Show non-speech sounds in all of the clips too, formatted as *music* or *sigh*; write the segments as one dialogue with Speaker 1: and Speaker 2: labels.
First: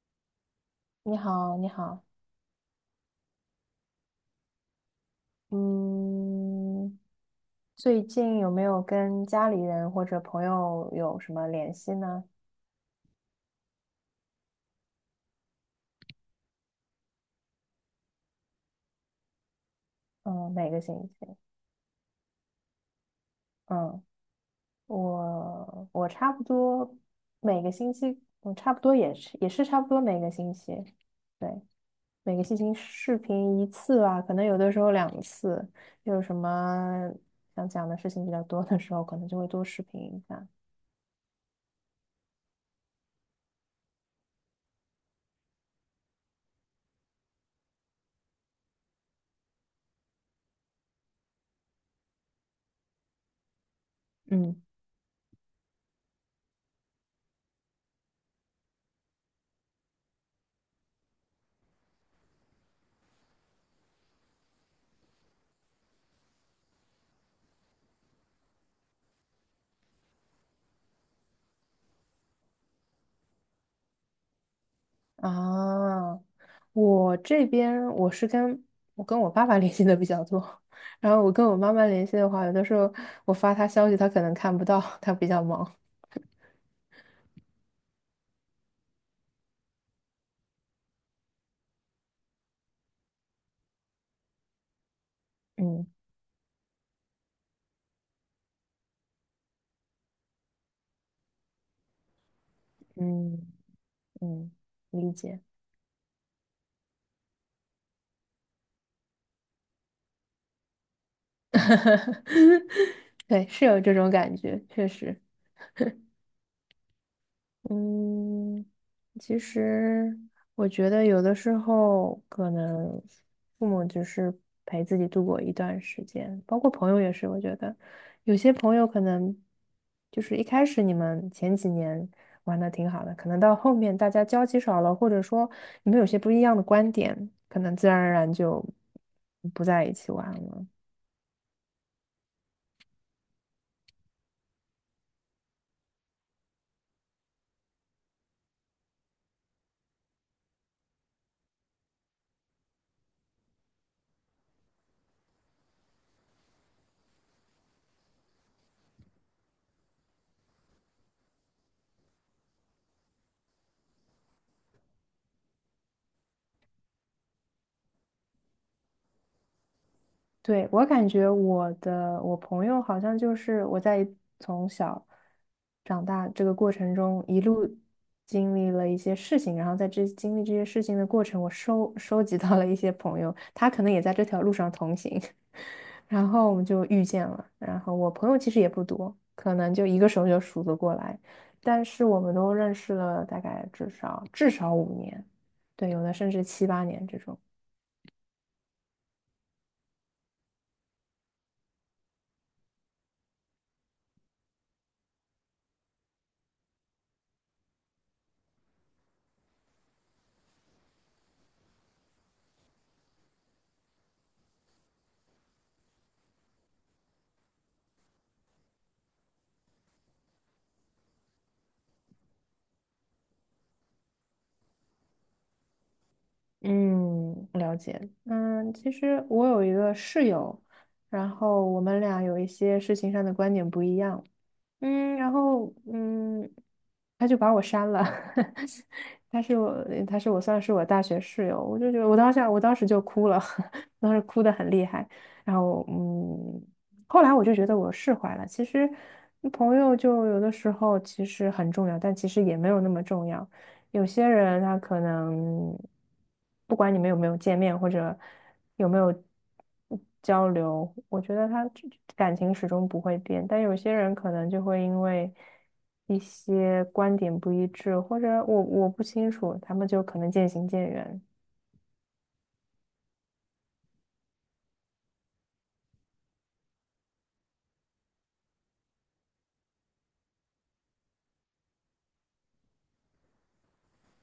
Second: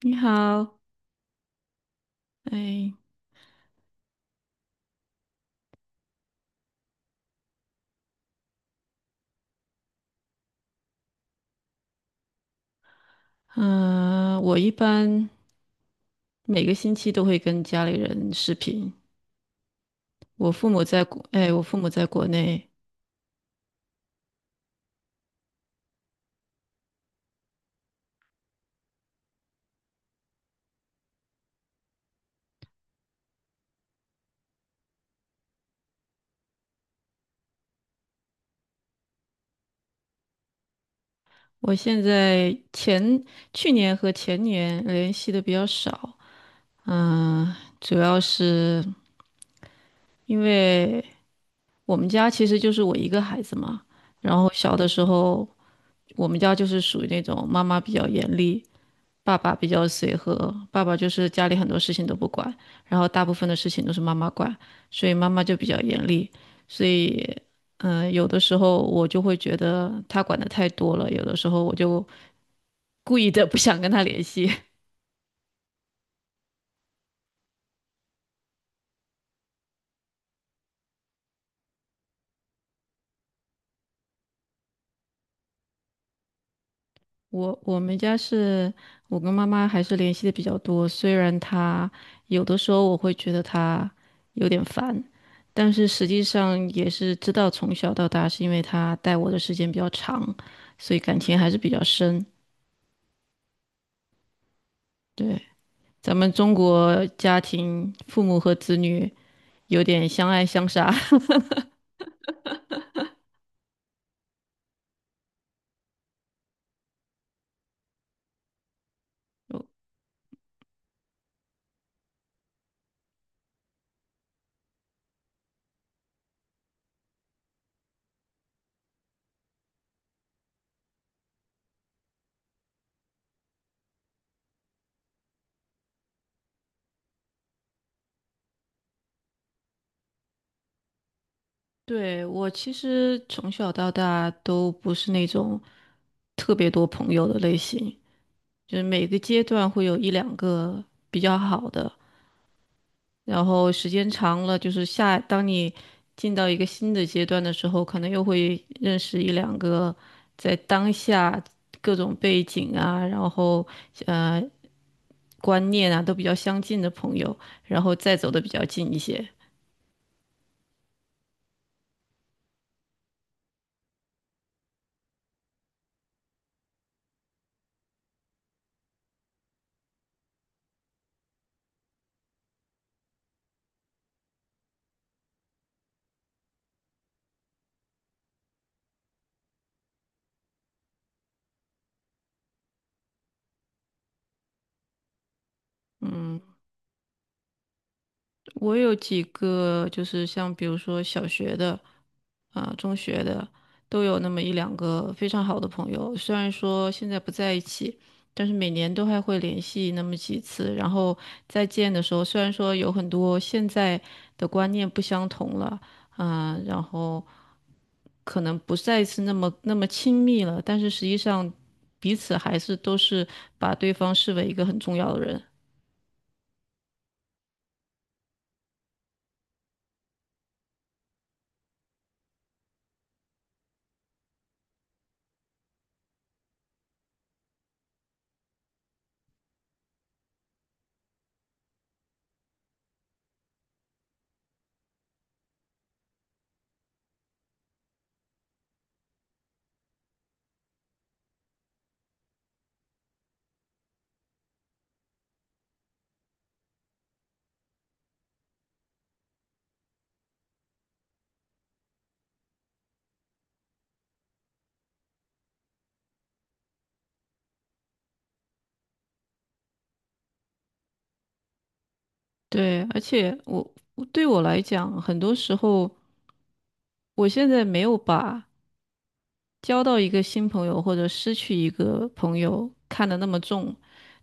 Speaker 1: 你好，
Speaker 2: 你好，你好。
Speaker 1: 哎，
Speaker 2: 嗯，最近有没有跟家里人或者朋友有什么联系呢？
Speaker 1: 嗯、我一般每个星期都会跟家里人视频。
Speaker 2: 嗯，每个星期，
Speaker 1: 我父母在国内。
Speaker 2: 嗯，我差不多每个星期，我差不多也是差不多每个星期，对，每个星期视频一次吧，可能有的时候两次，有什么想讲的事情比较多的时候，可能就会多视频一下。
Speaker 1: 我现在前去年和前年联系的比较少，嗯、主要是因为我们家其实就是我一个孩子嘛。然后
Speaker 2: 嗯。
Speaker 1: 小的时候，我们家就是属于那种妈妈比较严厉，爸爸比较随和，爸爸就是家里很多事情都不管，然后大部分的事情都是妈妈管，所以妈妈就比较严厉。所以，有的时候我就会觉得他管的太多了，有的时候我就故意的 *laughs* 不想跟他联系。*laughs*
Speaker 2: 啊，我这边我跟我爸爸 *laughs* 联系的比较多，*laughs* 然后我跟我妈妈联系的话，有的时候我发她消息，她可能看不到，她比较忙。
Speaker 1: 我们家是我跟妈妈还是联系的比较多，虽然她有的时候我会觉得她有点烦，但是
Speaker 2: 嗯
Speaker 1: 实际上也是知道从小到大是因为她带我的时间比较长，所以感情还是比较深。
Speaker 2: 嗯嗯，理
Speaker 1: 对，
Speaker 2: 解。
Speaker 1: 咱们中国家庭，父母和子女有点相爱相杀。
Speaker 2: *laughs* 对，是有这种感觉，确实。嗯，其实我觉得有的时候可能父母只是陪自己度过一段时间，包括朋友也是。我觉得有些朋友可能就是一开始你们前几年玩的挺好的，可能到后面大家交集少了，或者说你们有些不一样的观点，可能自然而然就不在一起玩了。
Speaker 1: *laughs* 对，我其实从小到大都不是那种特别多朋友的类型，就是每个阶段会有一两个比较好的，然后时间长了，就是下，当你进到一个新的阶段的时候，可能又会认识一两个在当下各种背景啊，然后呃观念啊都比较相近的朋友，然后再走的比较近一些。
Speaker 2: 对，我感觉我朋友好像就是我在从小长大这个过程中一路经历了一些事情，然后在这经历这些事情的过程，我收集到了一些朋友，他可能也在这条路上同行，*laughs* 然后我们就遇见了。然后我朋友其实也不多，可能就一个手就数得过来，但是我们都认识了大概至少五年，对，有的甚
Speaker 1: 嗯，
Speaker 2: 至七八年这种。
Speaker 1: 我有几个就是像比如说小学的啊、中学的，都有那么一两个非常好的朋友，虽然说现在不在一起。但是每年都还会联系那么几次，然后再见的时候，虽然说有很多现在的观念不相同了，啊、然后可能不再是那么亲密了，但是实际上彼此还是都是把对方视为一个很重要的人。
Speaker 2: 嗯，了解。嗯，其实我有一个室友，然后我们俩有一些事情上的观点不一样。嗯，然后嗯，他就把我删了。*laughs* 他是我算是我大学室友，我就觉得我当时就哭了，*laughs* 当时哭得很厉害。然后嗯，后来我就觉得我释怀了。其实朋友就有的时候其实很重要，但其实也没有那么重要。有些人他可能不管你们有没有见面，或者。有没有交流，我觉得他感情始终不会变。但有些人可能就会因为一些观点不一致，或者我不清楚，他们就可能渐行渐远。
Speaker 1: 对，而且我对我来讲，很多时候我现在没有把交到一个新朋友或者失去一个朋友看得那么重，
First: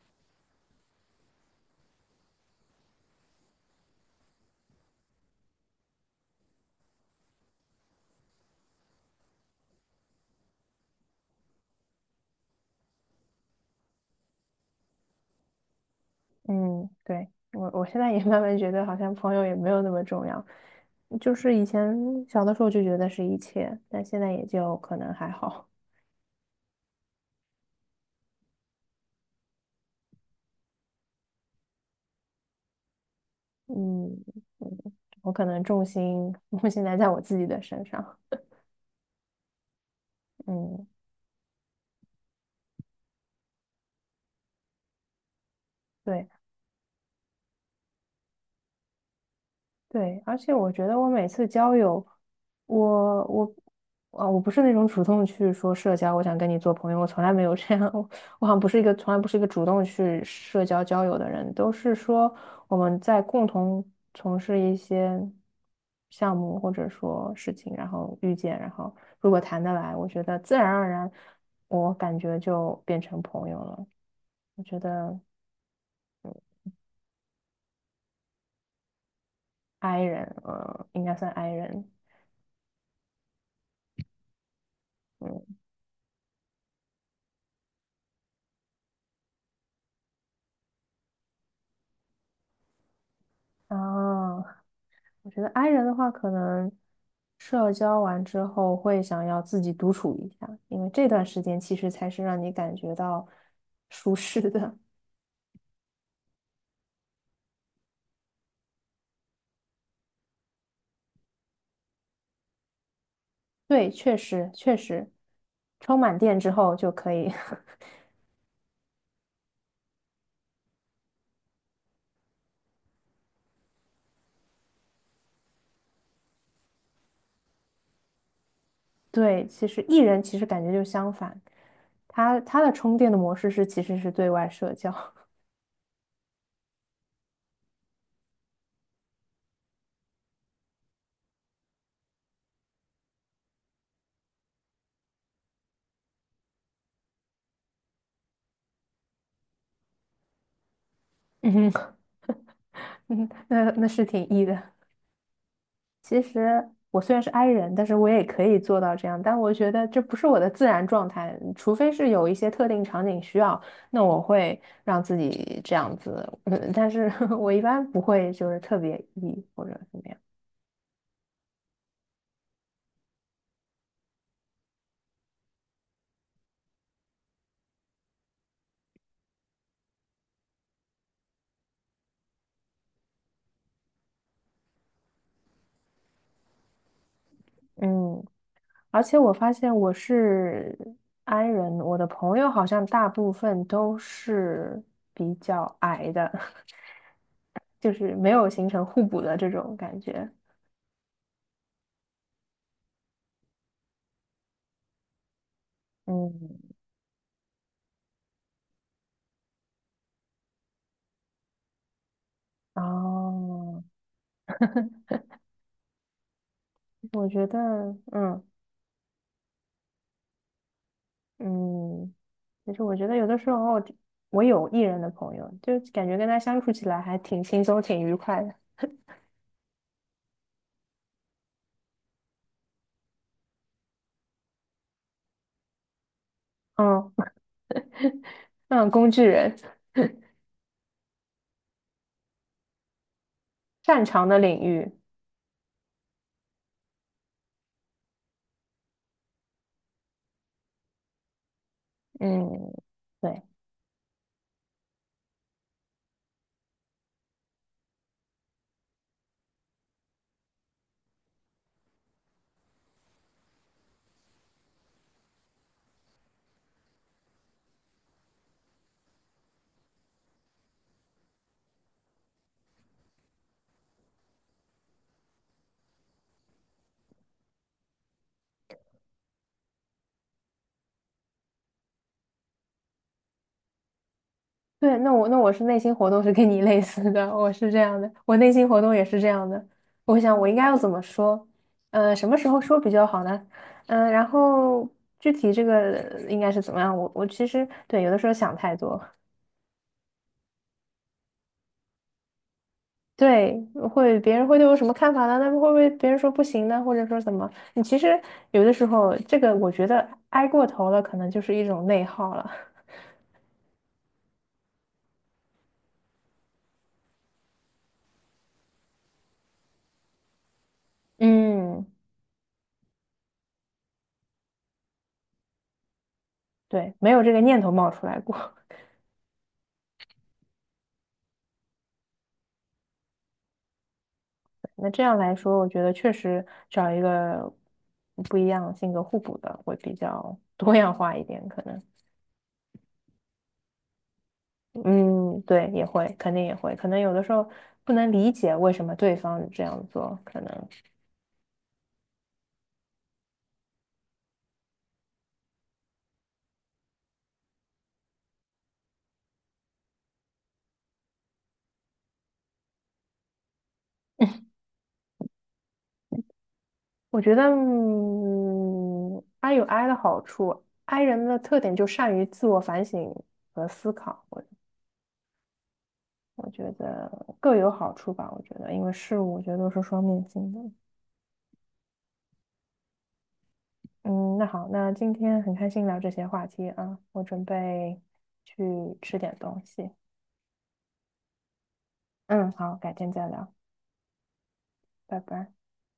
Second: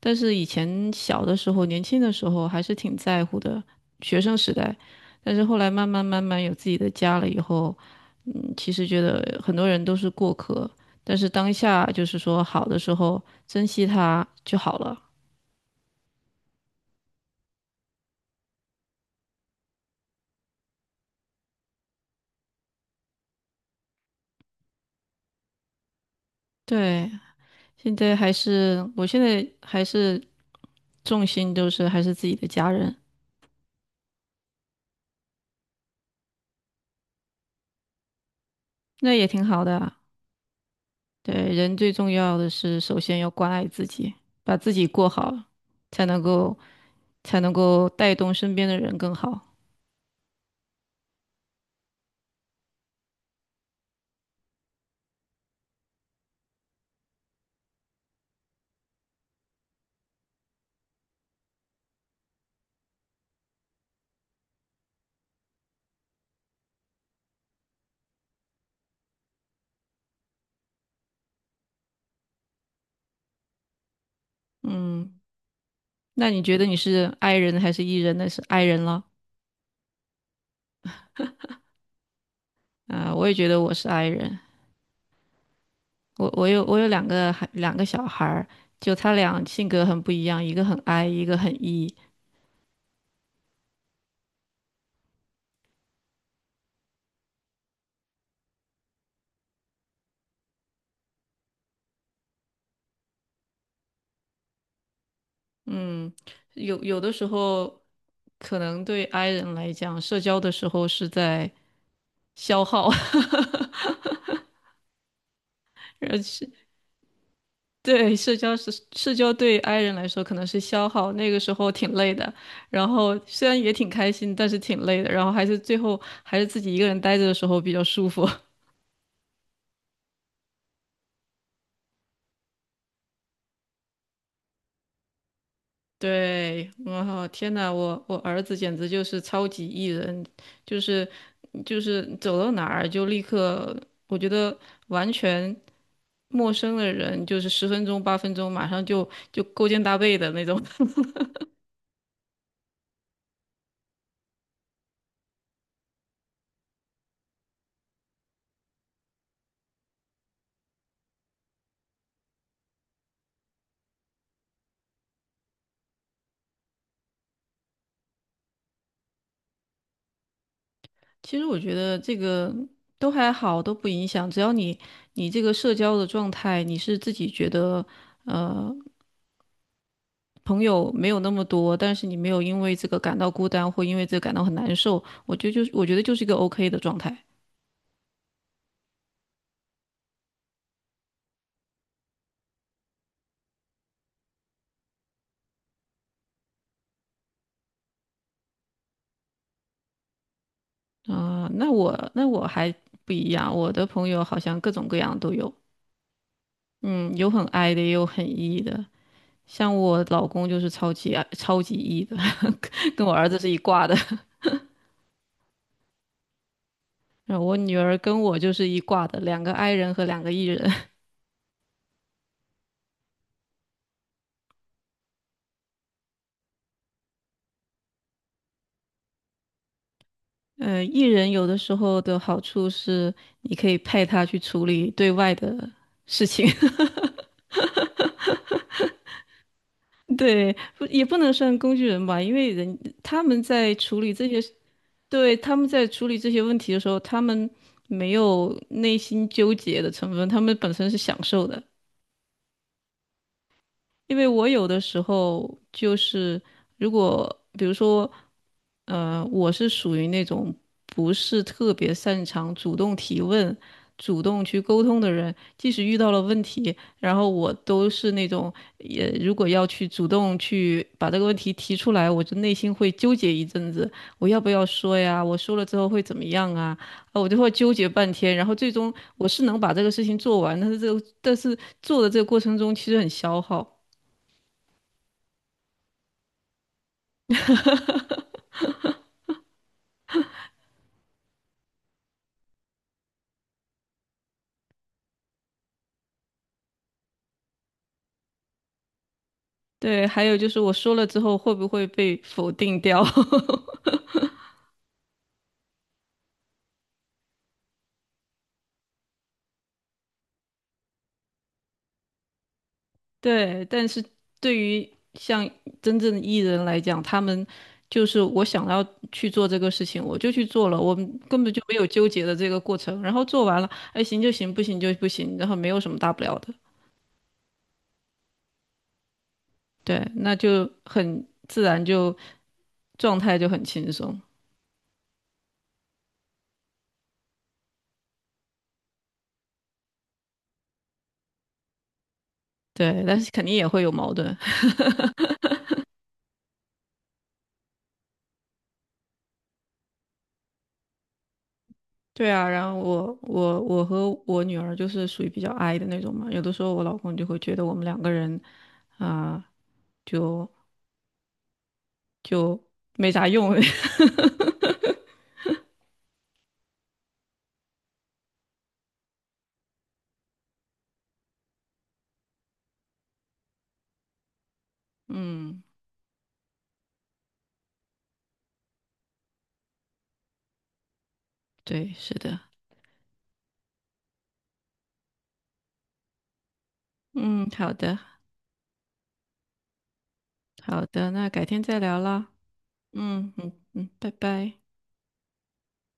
Speaker 1: 但是以前小的时候、年轻的时候还是挺在乎的，学生时代。但是后来慢慢有自己的家了以后，嗯，其实觉得很多人都是过客，但是当下就是说好的时候珍惜他就好了。
Speaker 2: 嗯，对，我现在也慢慢觉得好像朋友也没有那么重要，就是以前小的时候就觉得是一切，但现在也就可能还好。
Speaker 1: 对，现在还是，我现在还是重心都是还是自己的家人，
Speaker 2: 嗯。嗯，我可能重心 *laughs* 现在在我自己的身上。
Speaker 1: 那也挺好的。
Speaker 2: 嗯。
Speaker 1: 对，人最重要的是，首先要关爱自己，把自己过好，才能
Speaker 2: 对。
Speaker 1: 够才能够带动身边的人更好。
Speaker 2: 对，而且我觉得我每次交友，我我啊，我不是那种主动去说社交，我想跟你做朋友，我从来没有这样，*laughs* 我我好像不是一个从来不是一个主动去社交交友的人，都是说我们在共同从事一些项目或者说事情，然后遇见，然后如果谈得来，我觉得自然而然，我感觉就变成朋友了。我觉
Speaker 1: 嗯，
Speaker 2: 得
Speaker 1: 那你觉得你是 I 人还是 E 人呢？是 I 人了
Speaker 2: I 人，嗯，应该算 I 人，
Speaker 1: 啊，我也觉得我是 I 人。
Speaker 2: 嗯。
Speaker 1: 我有两个小孩儿，就他俩性格很不一样，一个很 I，一个很 E。
Speaker 2: 啊，我觉得 i 人的话，可能社交完之后会想要自己独处一下，因为这段时间其实才是让你感觉到舒适的。
Speaker 1: 嗯，有的时候可能对 I 人来讲，社交的时候是在消耗。
Speaker 2: *laughs*
Speaker 1: *laughs*
Speaker 2: 对，确实，充
Speaker 1: 而
Speaker 2: 满电
Speaker 1: 且
Speaker 2: 之后就可以。
Speaker 1: 对，社交对 i 人来说可能是消耗，那个时候挺累的，然后虽然也挺开心，但是挺累的，然后还是最后还是自己一个人待着的时候比较舒服。
Speaker 2: *laughs* 对，其实 E 人其实感觉就相反，他的充电的模式是其实是对外社交。
Speaker 1: *laughs* 对，我天呐，我儿子简直就是超级 E 人，就是就是走到哪儿就立刻，我觉得完全陌生的人，就是十分钟八分钟马上就勾肩搭背的那种。
Speaker 2: *laughs* 嗯。嗯，那是挺 E 的。其实我虽然是 i 人，但是我也可以做到这样。但我觉得这不是我的自然状态，除非是有一些特定场景需要，那我会让自己这样子。嗯，但是 *laughs* 我一般不会就是特别 E 或者怎么样。
Speaker 1: 其实我觉得这个都还好，都不影响。只要你这个社交的状态，你是自己觉得朋友没有那么多，但是你没有因为这个感到孤单或因为这个感到很难受，我觉得就是一个 OK 的状态。
Speaker 2: 嗯，而且我发现我是 i 人，我的朋友好像大部分都是比较矮的，*laughs* 就是没有形成互补的这种感觉。
Speaker 1: 啊、那我还不一样，我的朋友好像各种各样都有，
Speaker 2: 嗯。
Speaker 1: 嗯，有很 I 的，也有很 E 的。像我老公就是超级 E 的，*laughs* 跟我儿子是一
Speaker 2: 哦。
Speaker 1: 挂的，
Speaker 2: *laughs*
Speaker 1: *laughs*
Speaker 2: 我
Speaker 1: 然后
Speaker 2: 觉
Speaker 1: 我
Speaker 2: 得，
Speaker 1: 女儿跟我
Speaker 2: 嗯。
Speaker 1: 就是一挂的，两个 I 人和两个 E 人。
Speaker 2: 嗯，其实我觉得有的时候，我有 E 人的朋友，就感觉跟他相处起来还挺轻松、挺愉快的。
Speaker 1: 呃，艺人有的时候的好处是，你可以派他去处理对外的事情。
Speaker 2: 嗯。嗯，*laughs* 工具人，
Speaker 1: *laughs* 对，不不能算工具人吧，因为人他们在处
Speaker 2: 擅
Speaker 1: 理这
Speaker 2: 长的
Speaker 1: 些，
Speaker 2: 领域，
Speaker 1: 对，他们在处理这些问题的时候，他们没有内心纠结的成分，他们本身是享受的。
Speaker 2: 嗯，对。
Speaker 1: 因为我有的时候就是，如果比如说，我是属于那种不是特别擅长主动提问、主动去沟通的人，即使遇到了问题，然后我都是那种，也如果要去主动去把这个问题提出来，我就内心会纠结一阵子，我要不要说呀？我说了之后会怎么样啊？啊，我就会纠结半天，然后最终我是能把这个事情做完，但是做的这个过程中其实很消耗。
Speaker 2: 对，那我是内心活动是跟你类似的，我是这样的，我内心活动也是这样的。我想我应该要怎么说？什么时候说比较好呢？嗯、然后具体这个应该是怎么样？我我其实对有的时候想太多。
Speaker 1: 对，还有就是我说了之后会不会被否定掉？
Speaker 2: 对，会别
Speaker 1: *laughs*
Speaker 2: 人会对我什么看法呢？那会不会别人说不行呢？或者说怎么？你其实有的时候，这个我觉得挨过头了，可能就是一种内耗了。
Speaker 1: 对，但是对于像真正的艺人来讲，他们就是我想要去做这个事情，我就去做了，我们
Speaker 2: *laughs*
Speaker 1: 根本就没有
Speaker 2: 嗯，
Speaker 1: 纠结的这个过程。然后做完了，哎，行就行，不行就不行，然后没有什么大不了的。
Speaker 2: 对，没有这个念头冒出来过。
Speaker 1: 对，那就很自然就，状态就很轻松。
Speaker 2: *laughs* 那这样来说，我觉得确实找一个不一样性格互补的会比较多样化一点，可能。
Speaker 1: 对，但是肯定也会有矛盾。
Speaker 2: 嗯，对，也会，肯定也会，可能有的时候不能理解为什么对方这样做，可能。
Speaker 1: 对啊，然后我我和我女儿就是属于比较 i 的那种嘛，有的时候我老公就会觉得我们两个人啊、就就没啥用。*laughs*
Speaker 2: 我觉得，嗯，I 有 I 的好处，I 人的特点就善于自我反省和思考，我
Speaker 1: 嗯，
Speaker 2: 我觉得各有好处吧。我觉得，因为事物我觉得都是双面性的。
Speaker 1: 对，是的，
Speaker 2: 嗯，那好，那今天很开心聊这些话题啊，我准
Speaker 1: 嗯，好的，
Speaker 2: 备去吃点东西。
Speaker 1: 好的，那改天再聊啦。
Speaker 2: 嗯，好，改天再
Speaker 1: 嗯嗯
Speaker 2: 聊，
Speaker 1: 嗯，拜拜。
Speaker 2: 拜拜。